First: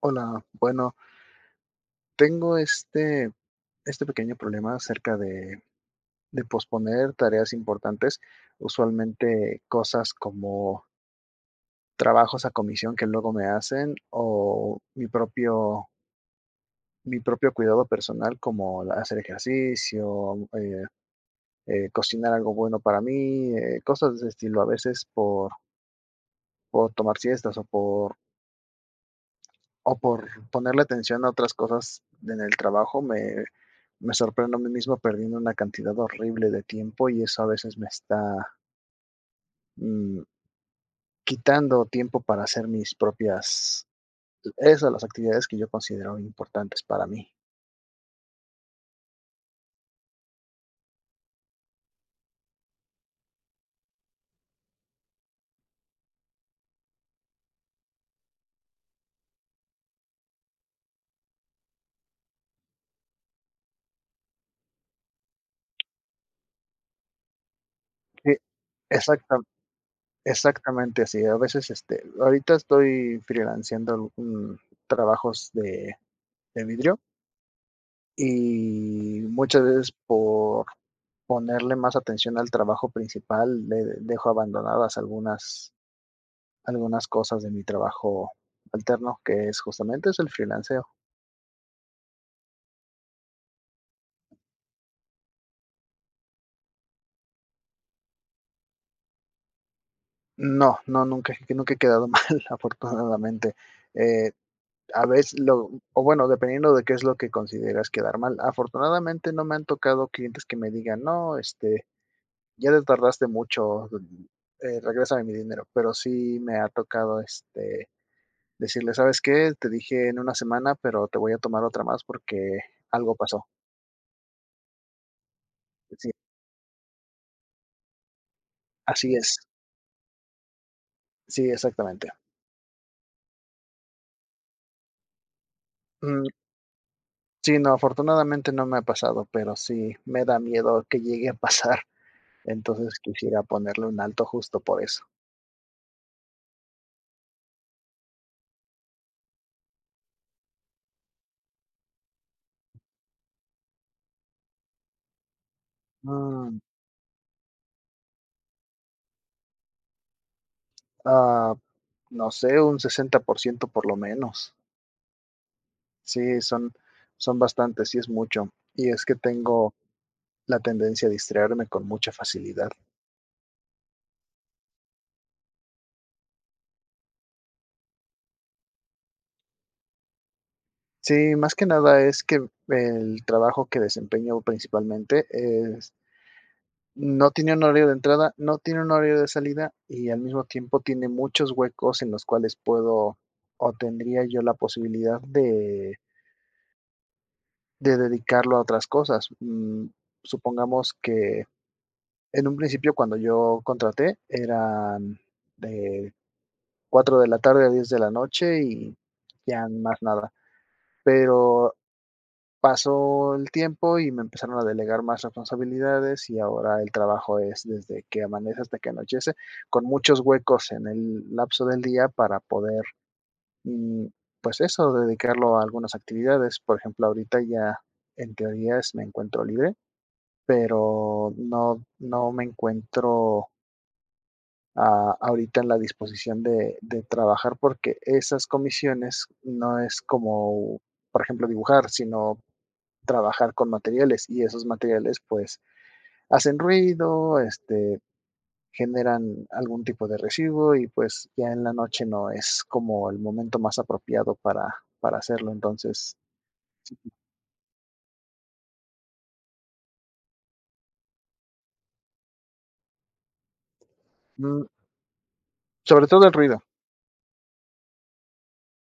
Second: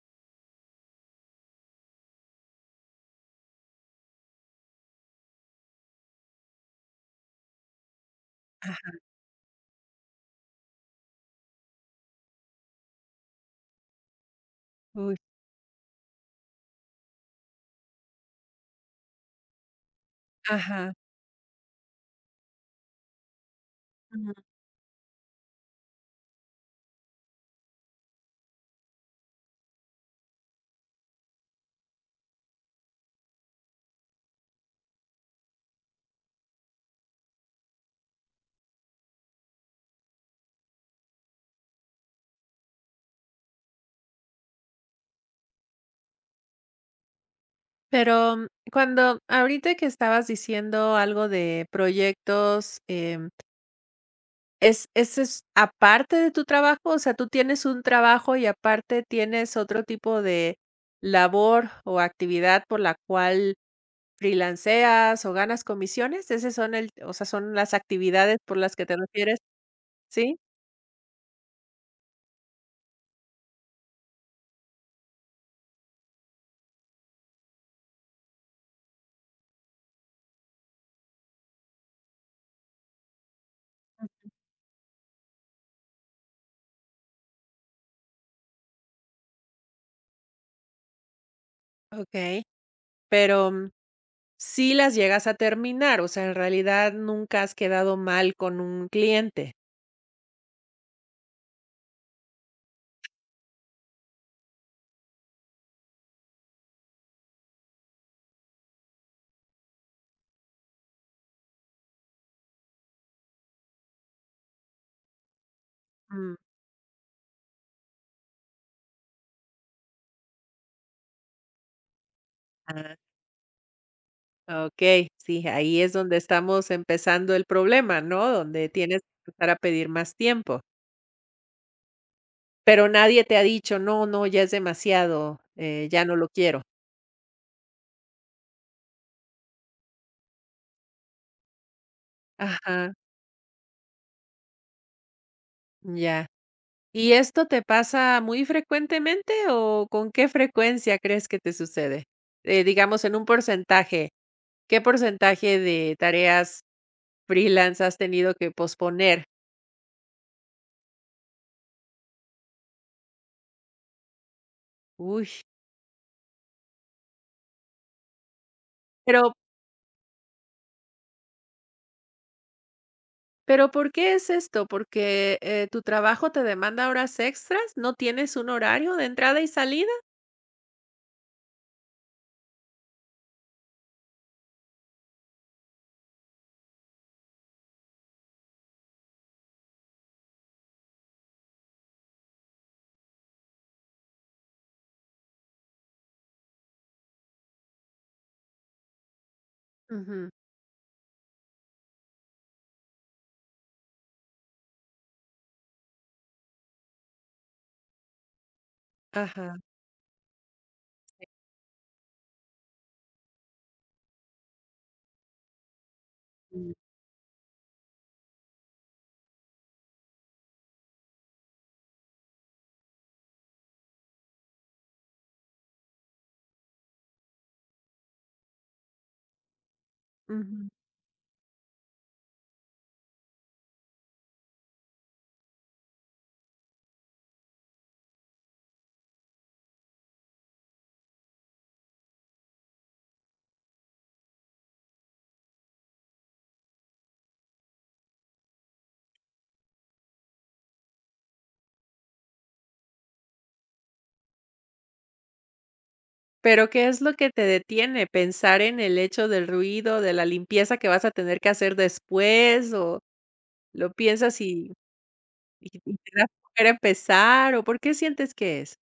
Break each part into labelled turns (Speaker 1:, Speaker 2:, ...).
Speaker 1: Hola, bueno, tengo este pequeño problema acerca de posponer tareas importantes,
Speaker 2: Ajá,
Speaker 1: usualmente cosas como trabajos a comisión que luego me hacen o
Speaker 2: uy,
Speaker 1: mi propio cuidado personal como hacer ejercicio,
Speaker 2: ajá.
Speaker 1: cocinar algo bueno para mí, cosas de ese
Speaker 2: Ujú.
Speaker 1: estilo, a veces por tomar siestas o por ponerle atención a otras cosas en el trabajo, me sorprendo a mí mismo perdiendo una cantidad horrible de tiempo y eso a veces me está mm, quitando tiempo para hacer esas las actividades que yo considero importantes para mí.
Speaker 2: Pero, cuando ahorita que estabas diciendo algo de proyectos, ¿es ese es aparte de tu trabajo? O sea, ¿tú tienes un trabajo y aparte tienes otro tipo de labor o actividad por la cual freelanceas o ganas comisiones? ¿Ese son el o sea, son las
Speaker 1: Sí,
Speaker 2: actividades por las que te
Speaker 1: exacta,
Speaker 2: refieres? ¿Sí?
Speaker 1: exactamente así. A veces, este, ahorita estoy freelanceando, trabajos de vidrio y muchas veces por ponerle más atención al trabajo principal, le dejo abandonadas algunas cosas de mi trabajo alterno, que es justamente es el freelanceo.
Speaker 2: Okey. Pero, ¿sí las llegas a terminar? O sea, en realidad, ¿nunca has quedado mal con un cliente?
Speaker 1: No, nunca he quedado mal, afortunadamente. Eh, a veces, o bueno, dependiendo de qué es lo que consideras quedar mal. Afortunadamente no me han tocado clientes que me digan, no, este, ya te tardaste mucho, regrésame mi dinero. Pero
Speaker 2: Mm,
Speaker 1: sí me ha tocado, este, decirle, ¿sabes qué? Te dije en una semana, pero te voy a tomar otra más porque
Speaker 2: ah,
Speaker 1: algo pasó.
Speaker 2: okey, sí, ahí es
Speaker 1: Sí,
Speaker 2: donde estamos empezando el problema, ¿no? Donde tienes
Speaker 1: así
Speaker 2: que
Speaker 1: es.
Speaker 2: empezar a pedir más tiempo,
Speaker 1: Sí, exactamente.
Speaker 2: pero nadie te ha dicho: "No, no, ya es demasiado, ya no
Speaker 1: Mm,
Speaker 2: lo quiero".
Speaker 1: sí, no, afortunadamente no me ha pasado, pero sí me da miedo que llegue a pasar.
Speaker 2: Ajá,
Speaker 1: Entonces quisiera ponerle un alto justo por eso.
Speaker 2: ya. ¿Y esto te pasa muy frecuentemente o con qué frecuencia crees que te sucede? Digamos, en un porcentaje, ¿qué porcentaje de
Speaker 1: Mm,
Speaker 2: tareas freelance has tenido que posponer?
Speaker 1: ah, no sé, un 60% por ciento por lo menos.
Speaker 2: Uy,
Speaker 1: Sí, son bastantes, sí es mucho. Y es que
Speaker 2: pero
Speaker 1: tengo la tendencia a distraerme con mucha facilidad.
Speaker 2: pero, ¿por qué es esto? ¿Porque, tu trabajo te demanda horas extras? ¿No tienes un horario de entrada y salida?
Speaker 1: Sí, más que nada es que el trabajo que desempeño principalmente es no tiene un horario de entrada, no tiene un horario de salida y al mismo tiempo tiene muchos huecos en los cuales puedo o tendría yo la posibilidad de dedicarlo a otras cosas.
Speaker 2: Ujú.
Speaker 1: Supongamos que en un principio cuando yo contraté eran de 4 de la tarde a 10 de la noche y
Speaker 2: Ajá,
Speaker 1: ya más nada, pero pasó el tiempo y me empezaron a delegar más responsabilidades y
Speaker 2: mm,
Speaker 1: ahora el trabajo es desde que amanece hasta que anochece, con muchos huecos en el lapso del día para poder, mm, pues eso, dedicarlo a algunas actividades. Por ejemplo, ahorita ya en teoría es me encuentro libre,
Speaker 2: ujú.
Speaker 1: pero no me encuentro a ahorita en la disposición de trabajar porque esas comisiones no es como, por ejemplo, dibujar, sino trabajar con materiales y esos materiales, pues, hacen ruido, este, generan algún tipo de residuo y, pues, ya en la noche no es como el momento más apropiado para hacerlo. Entonces,
Speaker 2: Pero, ¿qué es lo que te detiene? ¿Pensar en el hecho del ruido, de la limpieza que vas a tener que hacer después, o lo piensas
Speaker 1: mm,
Speaker 2: y y
Speaker 1: sobre
Speaker 2: te da
Speaker 1: todo el ruido,
Speaker 2: flojera empezar, o por qué sientes que es?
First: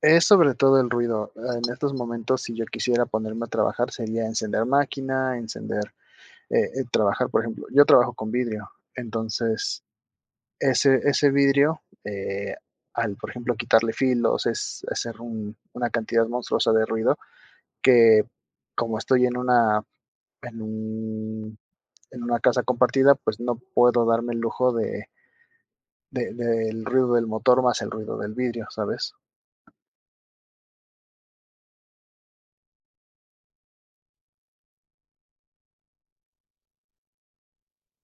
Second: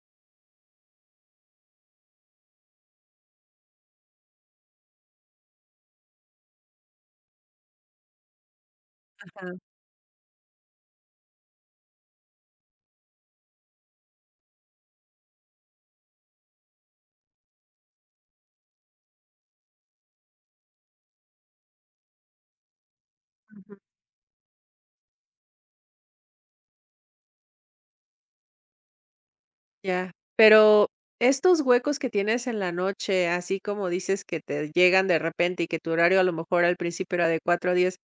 Speaker 1: es sobre todo el ruido. En estos momentos, si yo quisiera ponerme a trabajar, sería encender máquina, encender, trabajar, por ejemplo, yo trabajo con vidrio,
Speaker 2: Ajá,
Speaker 1: entonces, ese vidrio, al, por ejemplo, quitarle filos, es hacer una cantidad monstruosa de ruido, que como estoy en en un- en una casa compartida, pues no
Speaker 2: ujú,
Speaker 1: puedo darme el lujo del ruido del motor más el ruido del vidrio, ¿sabes?
Speaker 2: ya. Pero, estos huecos que tienes en la noche, así como dices que te llegan de repente y que tu horario a lo mejor al principio era de 4 a 10.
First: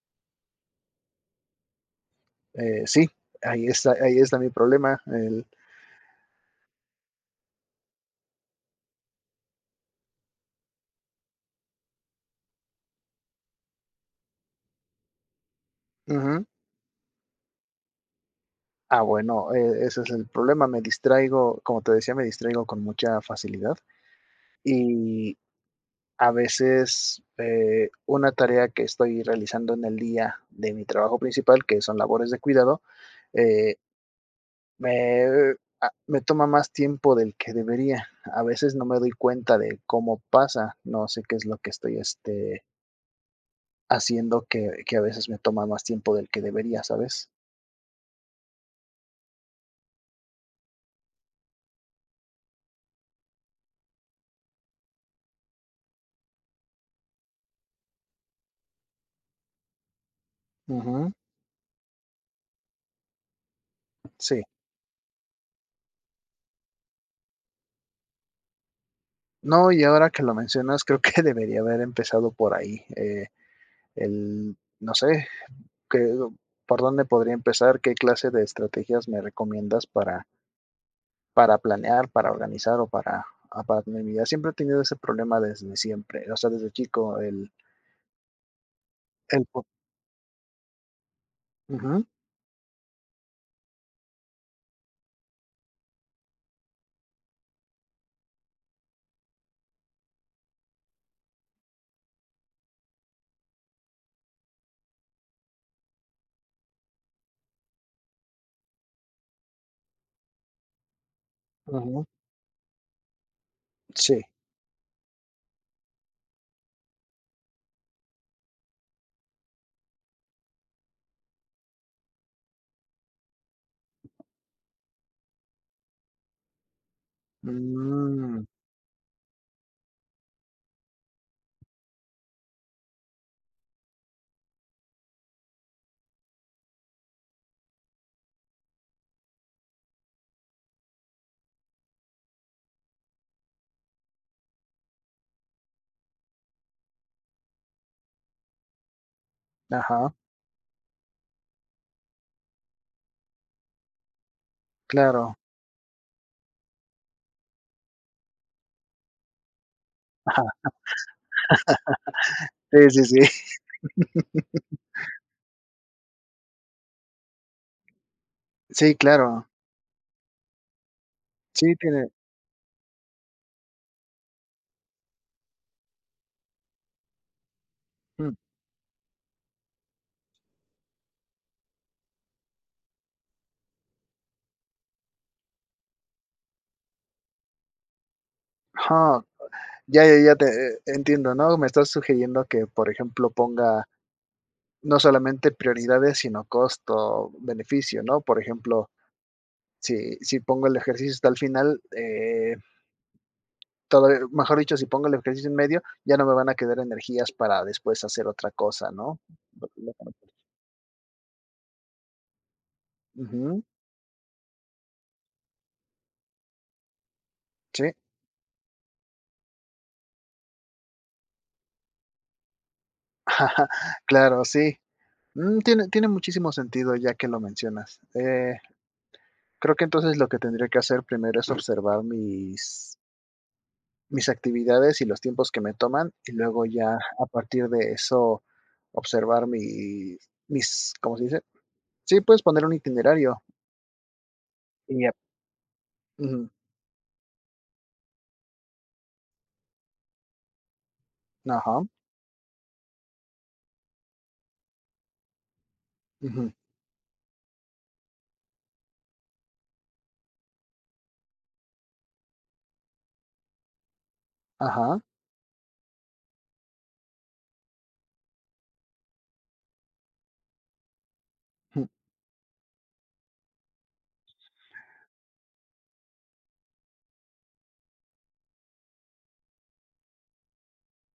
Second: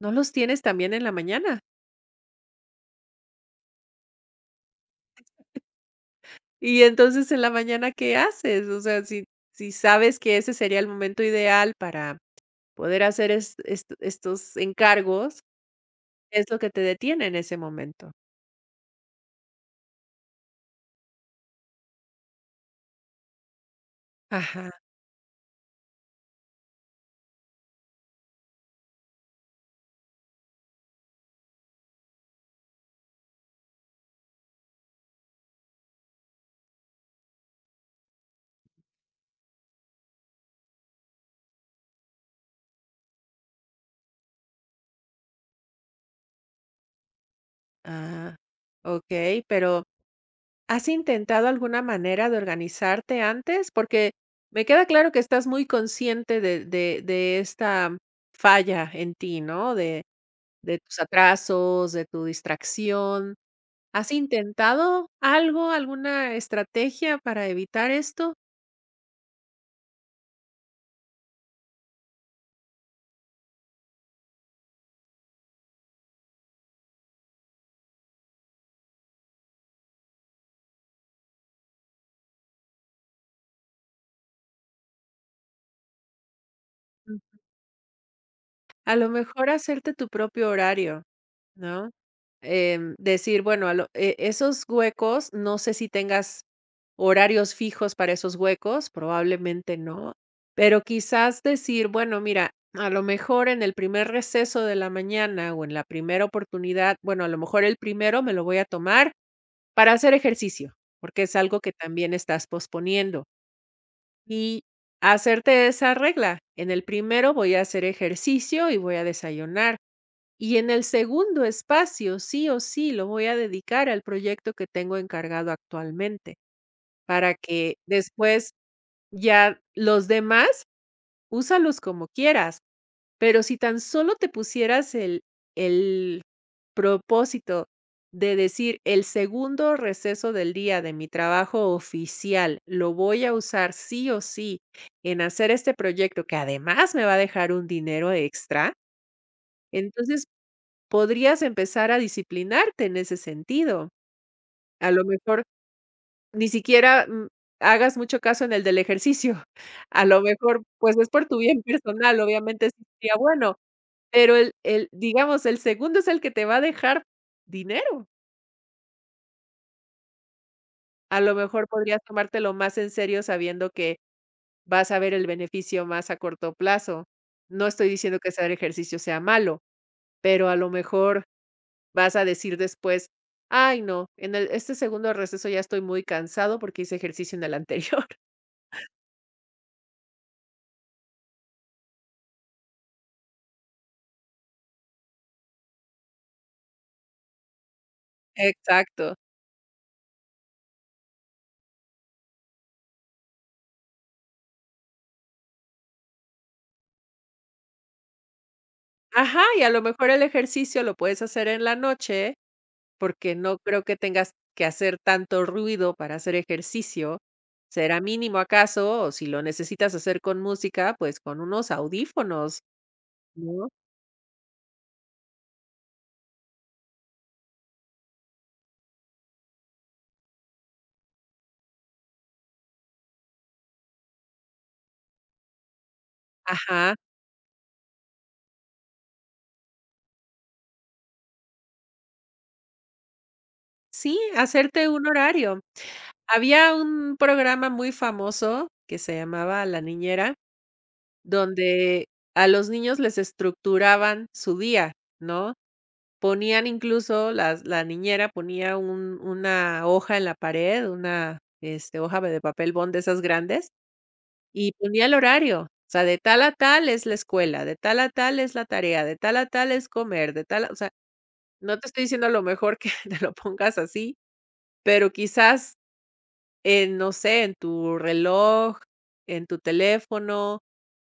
Speaker 2: No los tienes también en la mañana.
Speaker 1: Sí, ahí está mi problema. El,
Speaker 2: Y entonces, ¿en la mañana qué haces? O sea, si sabes que ese sería el momento ideal para poder hacer es est estos encargos, ¿qué
Speaker 1: ujú.
Speaker 2: es lo que te detiene en ese momento?
Speaker 1: Ah, bueno, ese es el problema. Me distraigo, como te decía, me distraigo con mucha facilidad.
Speaker 2: Ajá,
Speaker 1: Y a veces, una tarea que estoy realizando en el día de mi trabajo principal, que son labores de cuidado, eh, me, me toma más tiempo del que debería. A veces no me doy cuenta de cómo pasa, no sé qué es lo que estoy, este, haciendo que a veces me toma más tiempo del que debería, ¿sabes?
Speaker 2: ah, okey, pero, ¿has intentado alguna manera de organizarte antes? Porque me queda claro que estás muy consciente de esta falla en ti, ¿no? De tus
Speaker 1: Ujú,
Speaker 2: atrasos, de tu distracción. ¿Has
Speaker 1: sí.
Speaker 2: intentado algo, alguna estrategia para evitar esto?
Speaker 1: No, y ahora que lo mencionas, creo que debería haber empezado por ahí, el, no sé, que, ¿por dónde podría empezar? ¿Qué clase de estrategias me recomiendas para planear, para organizar o para, ah, para mi vida? Siempre he tenido ese problema desde siempre, o sea, desde
Speaker 2: Mm.
Speaker 1: chico, el,
Speaker 2: A lo
Speaker 1: el
Speaker 2: mejor
Speaker 1: po-
Speaker 2: hacerte tu propio horario, ¿no?
Speaker 1: ujú,
Speaker 2: Decir, bueno, a lo e esos huecos, no sé si tengas horarios fijos para esos huecos, probablemente no, pero quizás decir, bueno, mira, a lo mejor en el primer receso de la mañana o en la primera oportunidad, bueno, a lo mejor el primero me lo voy a tomar para hacer ejercicio, porque es algo que
Speaker 1: ujú,
Speaker 2: también estás posponiendo.
Speaker 1: sí.
Speaker 2: Y hacerte esa regla. En el primero voy a hacer ejercicio y voy a desayunar. Y en el segundo espacio, sí o sí, lo voy a dedicar al proyecto que tengo encargado actualmente, para que
Speaker 1: Mm,
Speaker 2: después ya los demás úsalos como quieras. Pero si tan solo te pusieras el propósito de decir: "El segundo receso del día de mi trabajo oficial lo voy a usar sí o sí en hacer este proyecto que además me va a dejar un dinero extra",
Speaker 1: ajá,
Speaker 2: entonces podrías empezar a disciplinarte en ese sentido. A lo
Speaker 1: claro.
Speaker 2: mejor ni siquiera, hagas mucho caso en el del ejercicio. A lo
Speaker 1: Ajá.
Speaker 2: mejor, pues, es por tu bien personal, obviamente
Speaker 1: Sí,
Speaker 2: sí
Speaker 1: sí,
Speaker 2: sería
Speaker 1: sí.
Speaker 2: bueno, pero el digamos, el segundo es el que te va a dejar dinero.
Speaker 1: Sí, claro.
Speaker 2: A lo mejor
Speaker 1: Sí,
Speaker 2: podrías
Speaker 1: tiene.
Speaker 2: tomártelo más en serio sabiendo que vas a ver el beneficio más a corto plazo. No estoy diciendo que
Speaker 1: Mm,
Speaker 2: hacer ejercicio sea malo, pero a lo mejor vas a decir después: "Ay, no, en el segundo receso ya estoy muy cansado porque hice ejercicio en el anterior".
Speaker 1: ajá. Ya, ya, ya te entiendo, ¿no? Me estás sugiriendo que, por ejemplo, ponga no solamente prioridades, sino costo, beneficio, ¿no? Por ejemplo,
Speaker 2: Exacto.
Speaker 1: si pongo el ejercicio hasta el final, todo, mejor dicho, si pongo el ejercicio en medio, ya no me van a quedar energías para después hacer otra cosa, ¿no?
Speaker 2: Ajá, y a lo mejor el ejercicio lo puedes hacer en la noche. Porque no
Speaker 1: Ujú,
Speaker 2: creo que tengas que hacer tanto ruido para hacer ejercicio.
Speaker 1: sí,
Speaker 2: Será mínimo acaso, o si lo necesitas hacer con música, pues con unos audífonos, ¿no?
Speaker 1: claro, sí. Tiene, tiene muchísimo sentido ya que lo mencionas. Creo que entonces lo que tendría que hacer primero es observar mis actividades y los tiempos que me toman y luego
Speaker 2: Ajá.
Speaker 1: ya a partir de eso observar ¿cómo se dice? Sí, puedes poner un itinerario.
Speaker 2: Sí, hacerte
Speaker 1: Y
Speaker 2: un
Speaker 1: ya.
Speaker 2: horario.
Speaker 1: Ujú.
Speaker 2: Había un programa muy famoso que se llamaba La Niñera,
Speaker 1: Ajá,
Speaker 2: donde a los niños les estructuraban su día, ¿no?
Speaker 1: ujú,
Speaker 2: Ponían incluso las la niñera ponía un una hoja en la pared, una, este, hoja de papel bond de esas grandes. Y
Speaker 1: ajá,
Speaker 2: ponía el horario, o sea, de tal a tal es la escuela, de tal a tal es la tarea, de tal a tal es comer, o sea, no te
Speaker 1: jum.
Speaker 2: estoy diciendo a lo mejor que te lo pongas así, pero quizás, en no sé, en tu reloj, en tu teléfono,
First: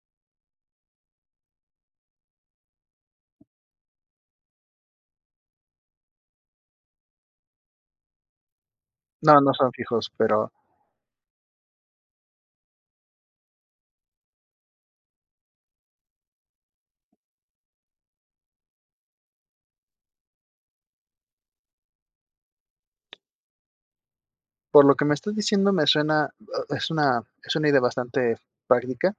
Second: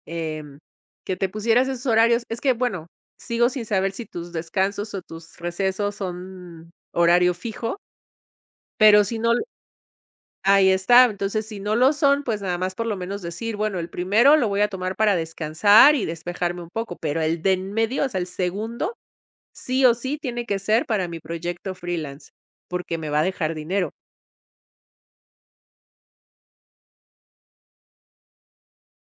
Speaker 2: em, que te pusieras esos horarios. Es que, bueno, sigo sin saber si tus descansos o tus recesos son horario fijo, pero si no
Speaker 1: No, no son fijos, pero
Speaker 2: Ahí está. Entonces, si no lo son, pues nada más por lo menos decir, bueno, el primero lo voy a tomar para descansar y despejarme un poco, pero el de en medio, o sea, el segundo, sí o sí tiene que ser para mi proyecto freelance, porque me va a dejar dinero.
Speaker 1: por lo que me estás diciendo me suena, o es una idea bastante práctica,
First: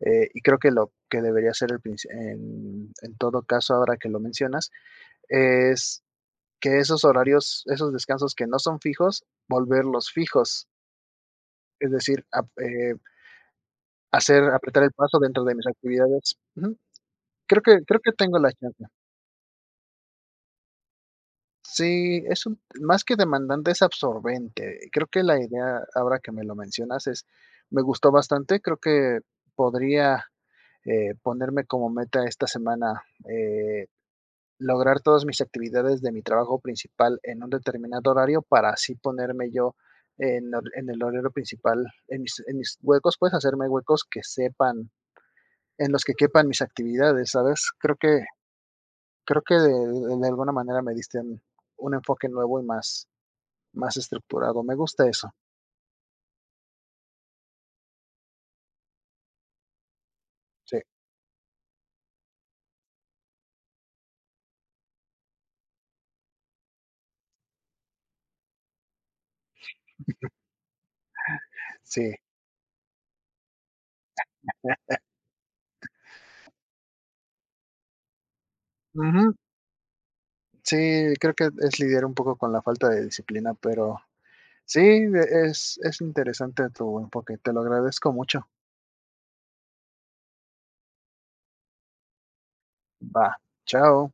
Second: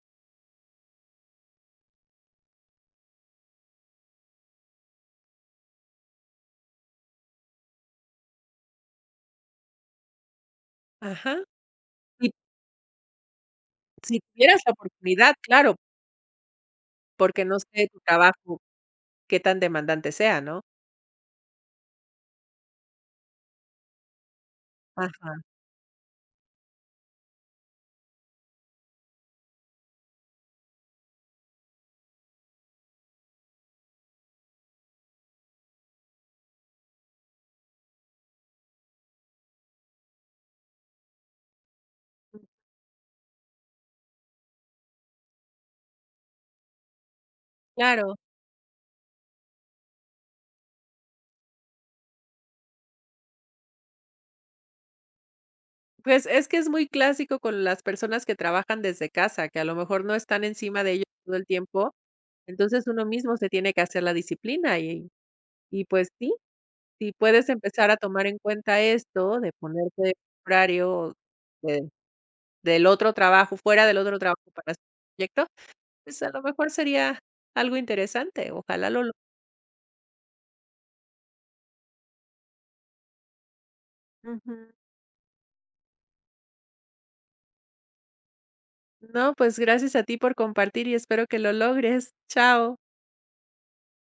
Speaker 1: y creo que lo que debería ser el princi en todo caso, ahora que lo mencionas, es que esos horarios, esos descansos que no son fijos, volverlos fijos,
Speaker 2: Ajá.
Speaker 1: es decir,
Speaker 2: Y
Speaker 1: ap
Speaker 2: si
Speaker 1: hacer
Speaker 2: tuvieras la
Speaker 1: apretar el paso
Speaker 2: oportunidad,
Speaker 1: dentro de mis
Speaker 2: claro,
Speaker 1: actividades. Ujú.
Speaker 2: porque no sé tu
Speaker 1: Creo que tengo la
Speaker 2: trabajo,
Speaker 1: chance.
Speaker 2: qué tan demandante sea, ¿no?
Speaker 1: Sí, es un más que demandante, es absorbente. Creo que
Speaker 2: Ajá,
Speaker 1: la idea, ahora que me lo mencionas, es me gustó bastante. Creo que podría, ponerme como meta esta semana, eh, lograr todas mis actividades de mi trabajo principal en un determinado horario para así ponerme yo en hor en el horario principal, en mis huecos, pues, hacerme huecos que sepan en los que quepan mis actividades, ¿sabes?
Speaker 2: claro.
Speaker 1: Creo que de alguna manera me diste un enfoque nuevo y más más estructurado, me gusta eso.
Speaker 2: Pues es que es muy clásico con las personas que trabajan desde casa, que a lo mejor no están
Speaker 1: Sí,
Speaker 2: encima de ellos todo el tiempo. Entonces uno mismo se tiene que hacer la disciplina y Y pues sí, si puedes empezar a tomar en cuenta esto de ponerte horario de
Speaker 1: sí.
Speaker 2: del otro trabajo, fuera del otro trabajo para hacer tu proyecto, pues a lo mejor sería algo interesante, ojalá lo
Speaker 1: Ujú. Sí, creo que es lidiar un poco con la falta de disciplina, pero sí, es interesante tu enfoque. Te lo agradezco mucho.
Speaker 2: No, pues gracias a ti por compartir y espero que lo logres. Chao.
Speaker 1: Va, chao.